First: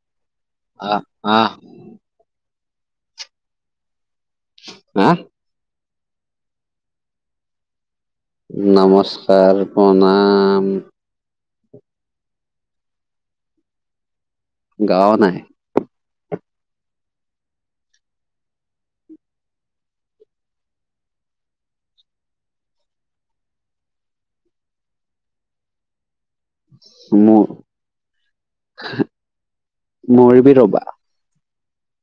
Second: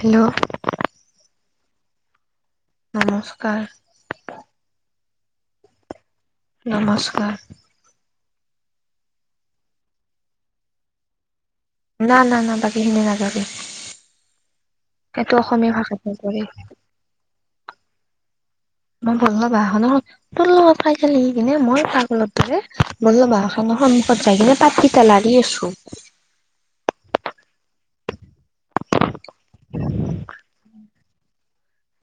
Hello? আ' আ' নমস্কাৰ। হম। নমস্কাৰ' নমস্কাৰ, প্ৰণাম। না, না, না, বাকী খিনি নাগাবি, গাও সেটো নাই অসমীয়া ভাষাত নপৰে। [unintelligible] তোৰ লগত পাই সি কিনে মই পাগলৰ দৰে বলো বা খৰ সন্মুখত যাই কিনে পাতি পেলাৰি আছোঁ। মোৰ, মৰিবি ৰ'বা।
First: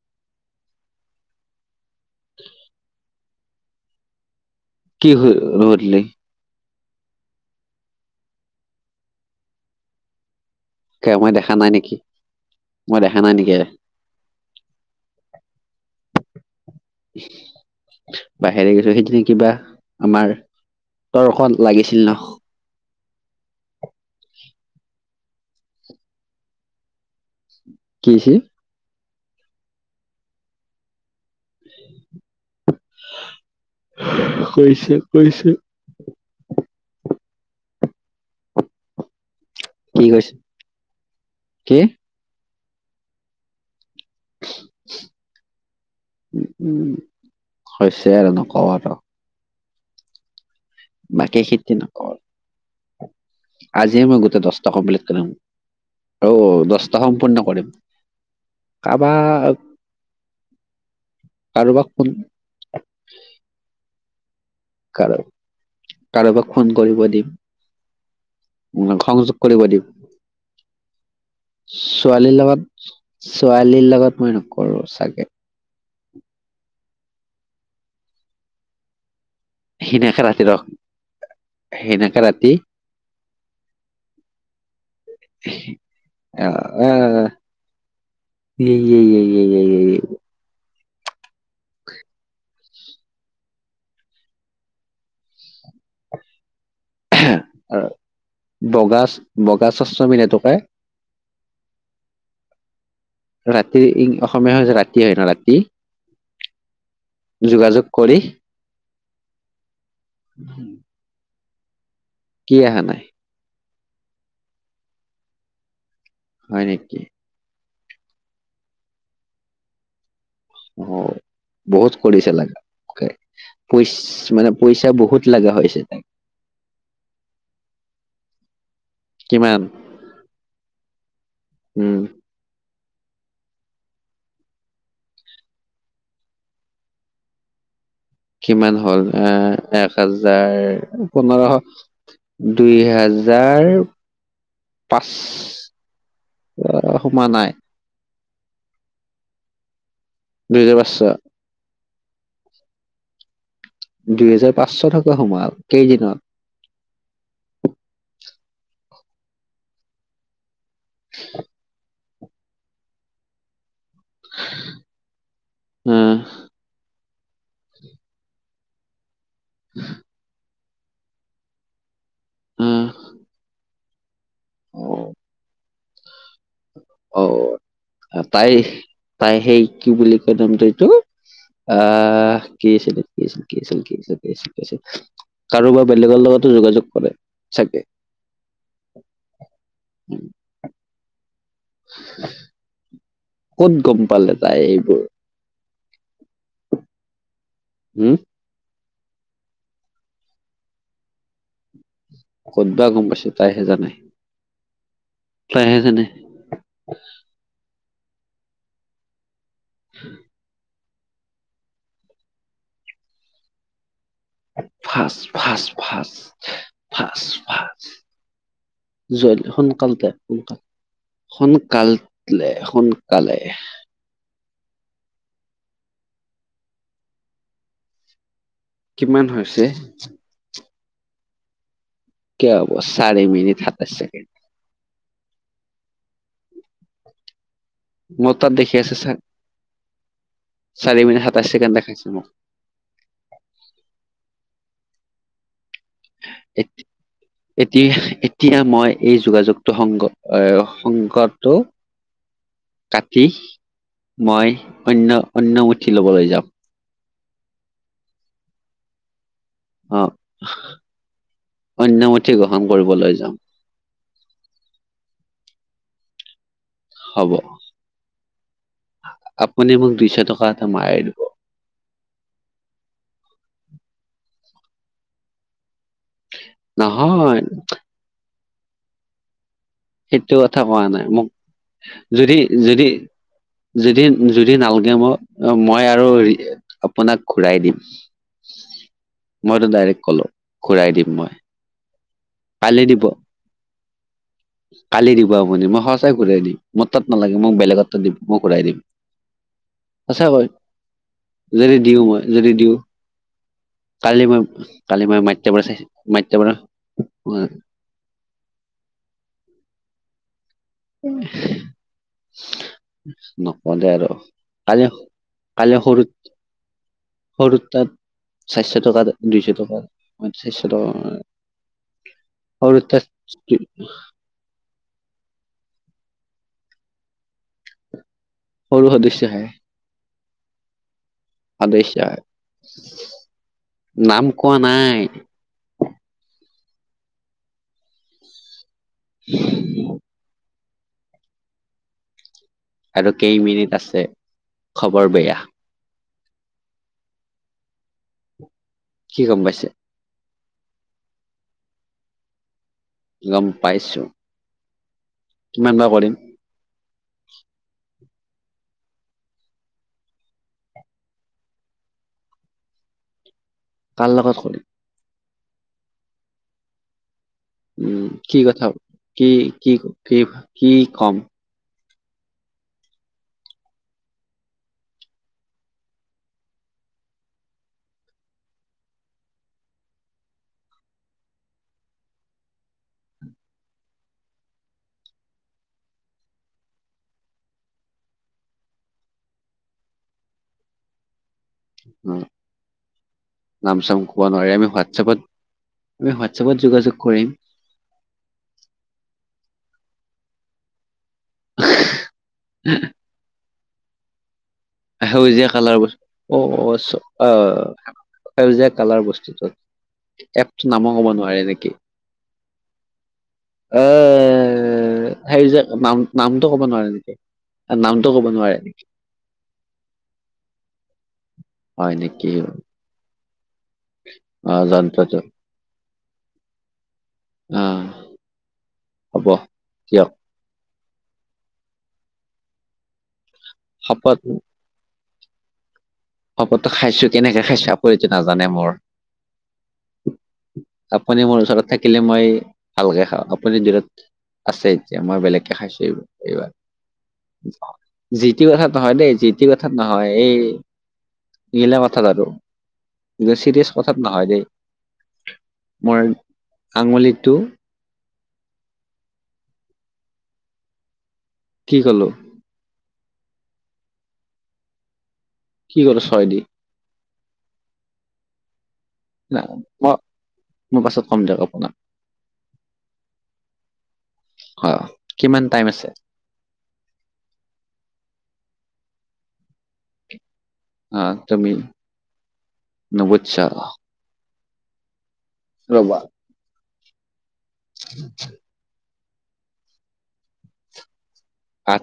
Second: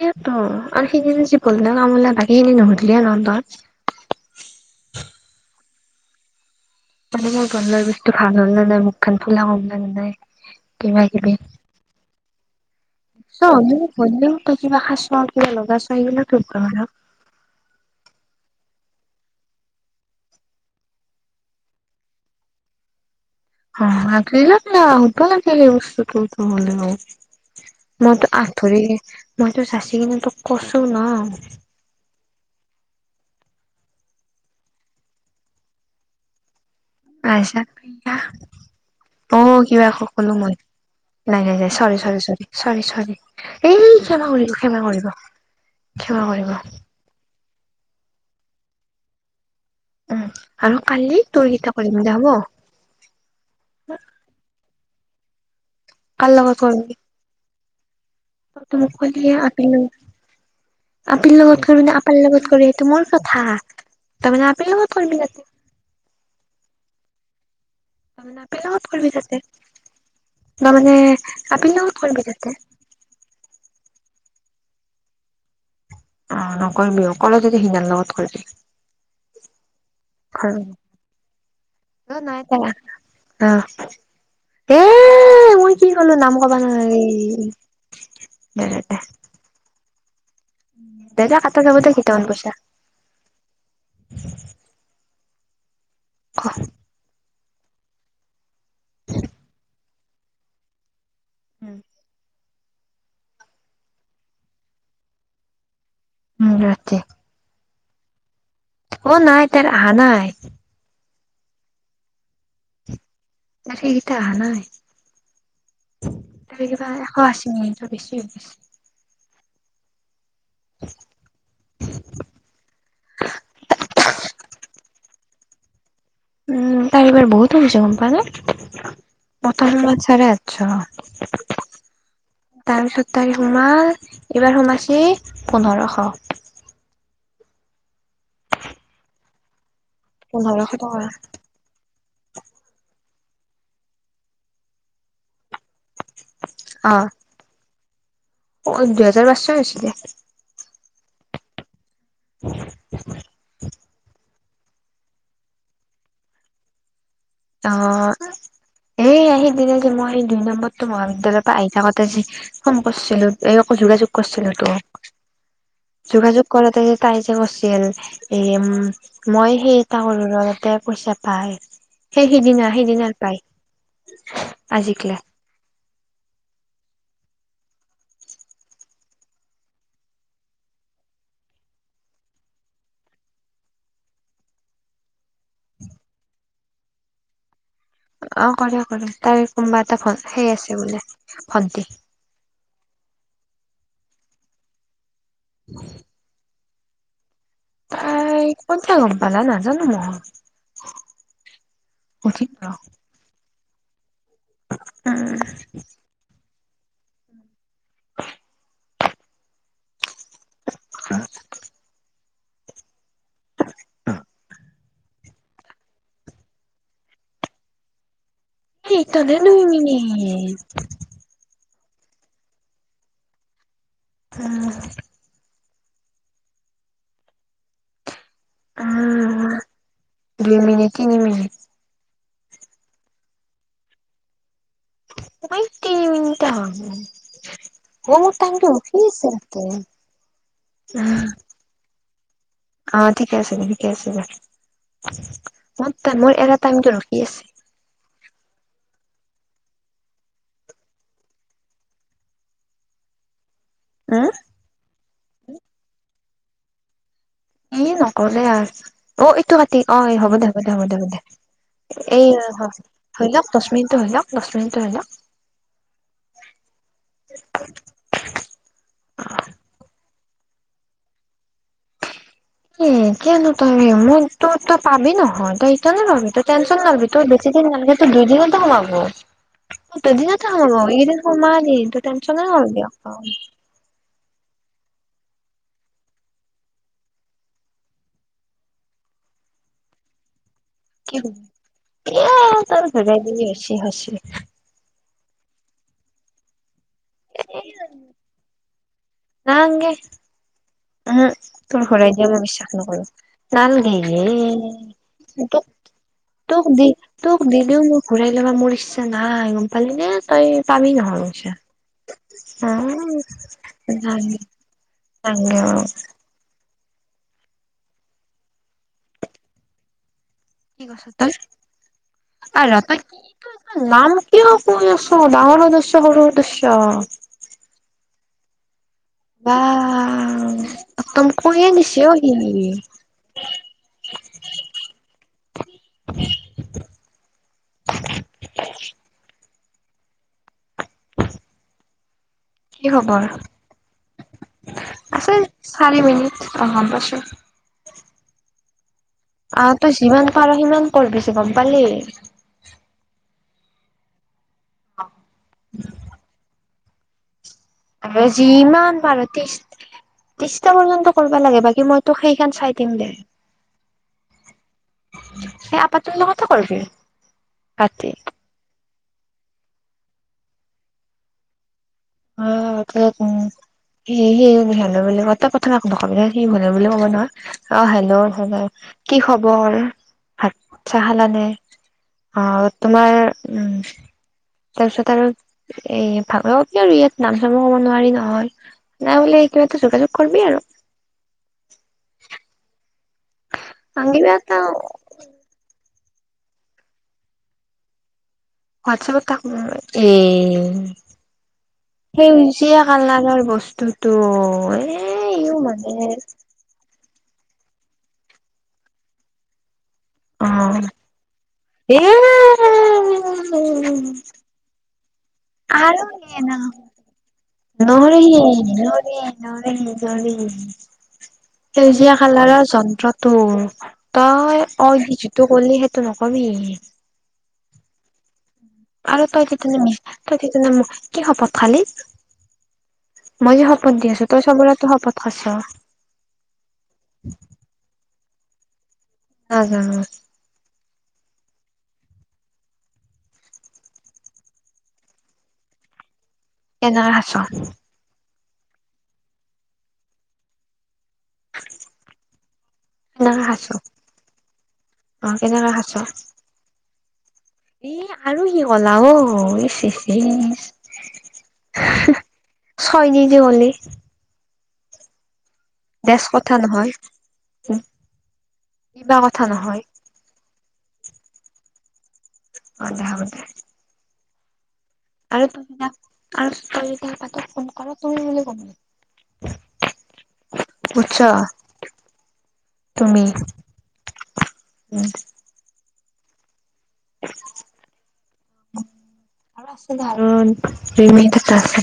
সেয়ে ত' আৰু সেইদিনা যি বল্লে কামলা বাকীখিনি নুসুধিলে ন তই। কি হল ৰৈ দিলি। মানে মোৰ গল্লাৰ বিষটো ভাল হ'ল নে নাই, মুখ খান ফুলা কমলা নে নাই? কিবা মই দেখা নাই নেকি? মই দেখা নাই চ' নেকি মোক কৈ দিলে হল তই কিবা খাইছ, কিবা লগাইছ সেইবিলাক [unintelligible] বাহিৰে গৈছোঁ সেইখিনি কিবা আমাৰ তৰ্ক লাগিছিল ন। [unintelligible] ধৰি, মইতো চাচি কি হৈছিল? কিনে তোক কৈছো ন। কৈছে, কৈছে। আইছা, বাহ। অ', কিবা কি কৈছে কলোঁ মই! নাই, নাই, নাই কি sorry, sorry, sorry, sorry, sorry. এ ক্ষমা কৰিব, ক্ষমা কৰিব, ক্ষমা কৰিব। উম হৈছে আৰু নকওঁ আৰু। আৰু কালি বাকী তোৰ খেতি গিটা কৰিম নকওঁ দে, হ'ব? আজিয়ে মই গোটেই দহটা কমপ্লিট কৰিম, কাৰ অও দহটা সম্পূৰ্ণ কৰিম। তইটো মোক কলি এ কাৰোবাক আপিল লগত, আপিৰ লগত কৰিবি কাৰোবাক নে ফোন আপেল লগত কৰি টো মোৰ কথা, তই মানে আপীৰ লগত কৰিবি। কাৰোবাক ফোন কৰিব দিম, তাৰমানে আপিৰ লগত কৰিবি তাতে সহযোগ কৰিব দিম। তাৰমানে আপিৰ লগত কৰিবি ছোৱালীৰ তাতে লগত। ছোৱালীৰ লগত মই নকৰোঁ চাগে। অ', নকৰিবি অকলে যদি সিনাৰ লগত কৰিবি। হিনেকা ৰাতি ৰখ, অ হেনেকা নাই ৰাতি। তাই অ'। এ', মই কি কলো নাম কব আহ নালাগে। আহ য়ে য়ে য়ে, য়ে, য়ে, য়ে দাদা সাততা লগতে কৃতন গৈছে। খ' বগা, বগা চশমা পিন্ধা টোকে। হম। ৰাতি, অসমীয়া সমাজত ৰাতি হয় ন ৰাতি। উম ৰাতি। যোগাযোগ কৰি অ', নাই তাৰ অহা নাই। কি অহা নাই? বাকীকেইটা অহা নাই ত হয় কিবা নেকি এশ আছিনি ভাবিছোঁ। অ'। বহুত কৰিছে লগাকে, পইছ মানে পইচা বহুত লগা হৈছে। উম, তাৰ এইবাৰ বহুত ভুল হৈছে গ'ম পাৱনে, কিমান মত মুৰত চাৰহঁত আচ্ছা। উম। তাৰপিছত তাইৰ সোমাল। এইবাৰ সোমাছে পোন্ধৰশ। কিমান হ'ল আহ এক পোন্ধৰশ টকা হাজাৰ পোন্ধৰশ। দুই হাজাৰ পাঁচ অ', সোমোৱা নাই। অ', দুহেজাৰ পাঁচশ হৈছিলে। দুহেজাৰ পাঁচশ? [unintelligible] দুইহেজাৰ পাঁচশ টকা সোমাল কেইদিনত? অ', এই হেই দিনা যে মই দুই নম্বৰতো মহাবিদ্যালয়ৰ পৰা আহি থাকো তেযে ফোন কৰিছিলো। এই আকৌ যোগাযোগ কৰিছিলো টো। আহ যোগাযোগ কৰাতে তাই যে কৈছিল, এ উম মই সেই এটা কৰো ৰ' এইতে পইচা পাই। সেই সিদিনা আহ সিদিনা পাই, আজিকলে অ' তাই তাই সেই কি বুলি কয় নামটো এইটো। আহ কি আছিলে, কি আছিলে, কি আছিল, কি আছিল, কি আছিল, কি আছিল। কাৰোবাৰ বেলেগৰ লগতো যোগাযোগ কৰে, চাগে। অ', কৰে কৰে তাইৰ কোনোবা এটা হে আছে বোলে ভণ্টি ক'ত গ'ম পালে তাই এইবোৰ? হয় [unintelligible] হম তাই ক'তবা গ'ম পালে নাজানো মই। সুধিম ৰ ক'তবা গ'ম পাইছে তাইহে জানে? উম তাইহে জানে। উম [inaudible] না [unintelligible] অ [unintelligible] ফাচ, ফাচ, ফাচ, ফাচ, ফাচ। সেইকাৰণে জইল দুই সোনকালতে মিনিট সোনকাল। সোনকালতলে, সোনকালে। উম। কিমান উম হৈছে? দুই মিনিট, তিনি মিনিট। কিয় হ'ব, চাৰি মিনিট সাতাইশ ছেকেণ্ড। দুই তিনি মিনিটে হয় মোৰ। অ' মোৰ তাত টাইমটো দেখি মোৰ অফিছ আছে। চাৰিমিনিট উম সাতাইশ ছেকেণ্ড দেখাইছে মোক। অ ঠিকে আছে দে ঠিকে আছে দে ম মোৰ এৰা এত- টাইমটো ৰখি আছে। এতিয়া এতিয়া মই এই যোগাযোগটো সংগ এ সংগটো কাটি উম মই অন্য অন্য উঠি ল'বলৈ যাওঁ ই নকলে আৰ অ এইটো ম অ হ'ব দে হ'ব দে হ'ব দে দে অন্য এই মুঠি গ্ৰহণ কৰিবলৈ ধৰি যাম লওক দহ মিনিটটো হৈ লওক দহ মিনিট হৈ লওক হ'ব আপুনি মোক দুইশ টকা এটা মাৰি দিব এ কিয়ানো তই মই তো তই পাবি নহয় তই তইও পাবি তই টেনচন নলবি তোৰ নহয় বেছি দিন নালাগে দুদিনতে সোমাব ত সেইটো দুদিনতে কথা কোৱা সোমাব এই নাই যে মোক তোমাৰ যি যদি টেনশনে নলবি যদি অলপো যদি যদি নালাগে মোক মই আৰু আপোনাক ঘূৰাই দৌন মইতো ডাইৰেক্ট কলো ঘুৰাই দিম কি মই কবি। এ কালি তোৰ দিব ঘূৰাই দিবি হৈছি হৈছি কালি দিব আপুনি মই সঁচাই ঘূৰাই দিম মোৰ তাত নালাগে মোক বেলেগত দিম মোক ঘূৰাই দিম সচাকৈ উম হুম, তোৰ ঘূৰাই দিয়া মই বিশ্বাস নকৰো কালি মই কালি মই নালগেৰে মাটিৰ পৰা চাইছো মাটিৰ পৰা তোক দি তোক দিলেও মোৰ ঘূৰাই ল'বা মোৰ ইচ্ছা নাই গম পালি নে তই পাবি নহয় নকলে আৰু [unintelligible] কালি কালি সৰুত সৰুৰ তাত চাৰিশ টকা দুইশ টকা চাৰিশ কি টকা কৈছ তই আৰু সৰু ৰ তই তাত কি নাম কিয় কৈ আছো ডাঙৰ সদস্য সৰু সদস্য সৰু সদস্যহে আহ একদম কৈয়ে সদস্য দিছে অ হে। সি নাম কোৱা নাই [inaudible] কি আৰু খবৰ কেইমিনিট আছে, খবৰ আছে বেয়া চাৰি মিনিট অ গম পাইছো কি গম অ পাইছে তই যিমান পাৰ সিমান কৰবি গম পালি গম পাইছো কিমান বা কৰিম আৰু যি ইমান পাৰ তেষ্টি [unintelligible] কৰিব লাগে বাকী মইতো সেইখন চাই দিম দে [unintelligible] সেই আপাটোৰ লগতো কৰবি উম কি কথা কি কি কি কি কম অ [unintelligible] সি সিহলে বুলি ক এটা কথা সি হলে বুলি ক'ব নহয় অ হেল্ল' হল কি খবৰ ভাত চাহ খালানে অ তোমাৰ তাৰপিছত আৰু এ ভালো কি আৰু ইয়াত নাম চামৰ কব নোৱাৰি নহয় নাই বোলে কিবা এটা যোগাযোগ কৰিবি আৰু উম কাম নাম চাম কব কিবা নোৱাৰি এটা আমি হোৱাটছএপত আমি হোৱাটছআপত যোগাযোগ কৰিম হোৱাটছআপত কাক, এ সেউজীয়া কালাৰৰ বস্তুটো এ সেউজীয়া ইও কালাৰ মানে বস্ত, অ', অ', চব অ', সেউজীয়া কালাৰ বস্তুটো, এপটো অ' নামো হ'ব নোৱাৰে নেকি? [unintelligible] হেইৰি যে নাম-নামটো ক'ব নোৱাৰে নেকি? আ, নামটো ক'ব নোৱাৰি নেকি? নোৱাৰে নোৱাৰে নোৱাৰে। হয় সেউজীয়া নেকি কালাৰৰ যন্ত্ৰটো অ', তই যন্ত্ৰটো [unintelligible] যিতো ক'লি সেইটো নকবি। অ'। আৰু হ'ব তই [unintelligible] দিয়ক কি হপত খাৱালি? মই যে শপত দি আছো তই চবলৈতো শপত খাইছা। শপতটো খাইছো কেনেকে খাইছো আকৌ এইটো নাজানে মোৰ। নাজানো। আপুনি মোৰ ওচৰত থাকিলে মই ভালকে খাওঁ, আপুনি দূৰত আছে এতিয়া মই বেলেগকে খাইছো এইবাৰ এইবাৰ। কেনেকে খাইছ জি টি কথাত নহয় দেই জি টি কথাত নহয় এই নিলা কথাত আৰু কিন্তু কেনেকে খাইছ চিৰিয়াছ কথাত নহয় দেই। অ', কেনেকে খাইছ? মোৰ আঙুলিটো এ আৰু কি কলা অ', [unintelligible] কি কলো? [unintelligible] কি ক'লো বেছ ছয় দি কথা নহয় কিবা কথা নহয় [unintelligible] মই পাছত কম দিয়ক আপোনাক। [unintelligible] [unintelligible] আৰু টাইম আছে [unintelligible] আৰু তই যেতিয়া পাত ফোন কৰা তুমি বুলি কবি। অ বুজছা, তুমি তুমি। নুবুজছা উম। ৰ'বা। [inaudible] [inaudible] [unintelligible] আৰু [unintelligible] আঠ,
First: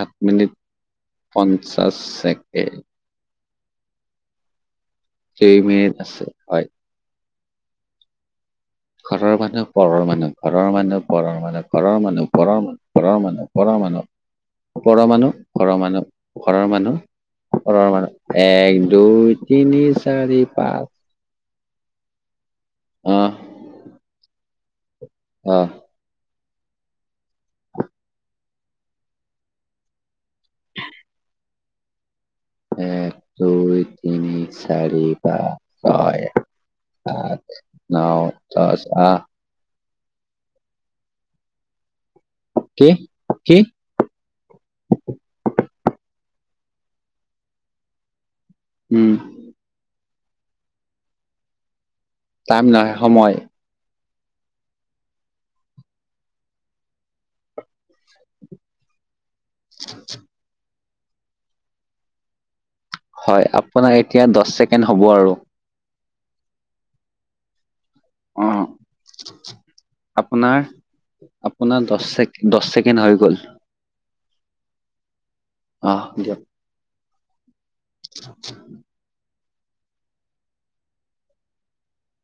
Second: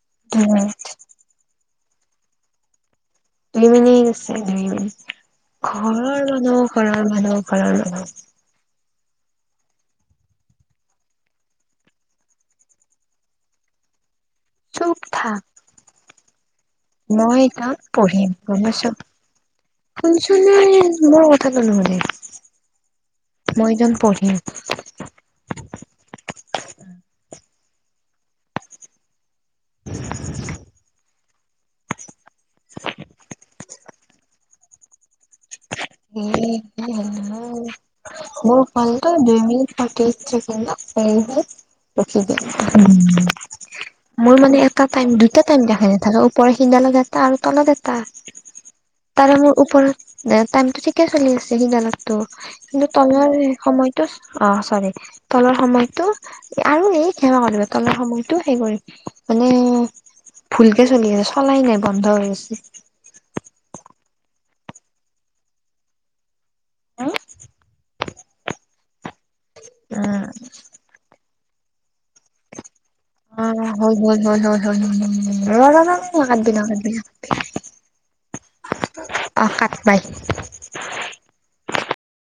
আঠ মিনিট পঞ্চাশ ছেকেণ্ড। দুই মিনি [unintelligible] দুই মিনিট আছে ঘৰৰ হয় মানুহ ঘৰৰ মানুহ ঘৰৰ মানুহ ঘৰৰ মানুহ পৰৰ মানুহ ঘৰৰ মানুহ পৰৰ মানে ঘৰৰ মানুহ পৰ মানহ পৰৰ মানুহ পৰৰ মানুহ। [inaudible] চুপ ওপৰৰ মানুহ থাক ঘৰৰ মানুহ ঘৰৰ মই মানুহ এজন ওপৰৰ পঢ়িম মানুহ গম এক পাইছ দুই তিনি চাৰি পাঁচ। [unintelligible] নহ'লে, আহ মই এজন পঢ়িম। অ'। [inaudible] এক দুই তিনি চাৰি পাঁচ। ছয় স সাত ন মোৰ দহ ভালটো আহ দুই মিনি [unintelligible] ৰখি দি [unintelligible] কি কি মই মানে এটা টাইম দুটা টাইম দেখাই নাথাকে, ওপৰ সিদালত এটা আৰু তলত এটা। উম'। মানে মোৰ ওপৰত এ টাইমটো ঠিকে চলি আছে সিডালতটো। টাইম কিন্তু নহয় সময় তলৰ সময়টো অ' চৰি তলৰ সময়তো আৰু এই ক্ষমা কৰিব তলৰ সময়টো সেই কৰি মানে ভুলকে চলি আছে, চলাই নাই বন্ধ হৈ আছে। হয়। আপোনাৰ এতিয়া দহ ছেকেণ্ড হ'ব আৰু। উম। অ' উম আপোনাৰ, আপোনাৰ দহ চেকেণ্ড, দহ ছেকেণ্ড হৈ গ'ল। অ', হ'ল, হ'ল, ৰ, ৰ, ৰ অ দিয়ক নাকাতিবি নাকাতাবি। [unintelligible] অ' সাত বাই।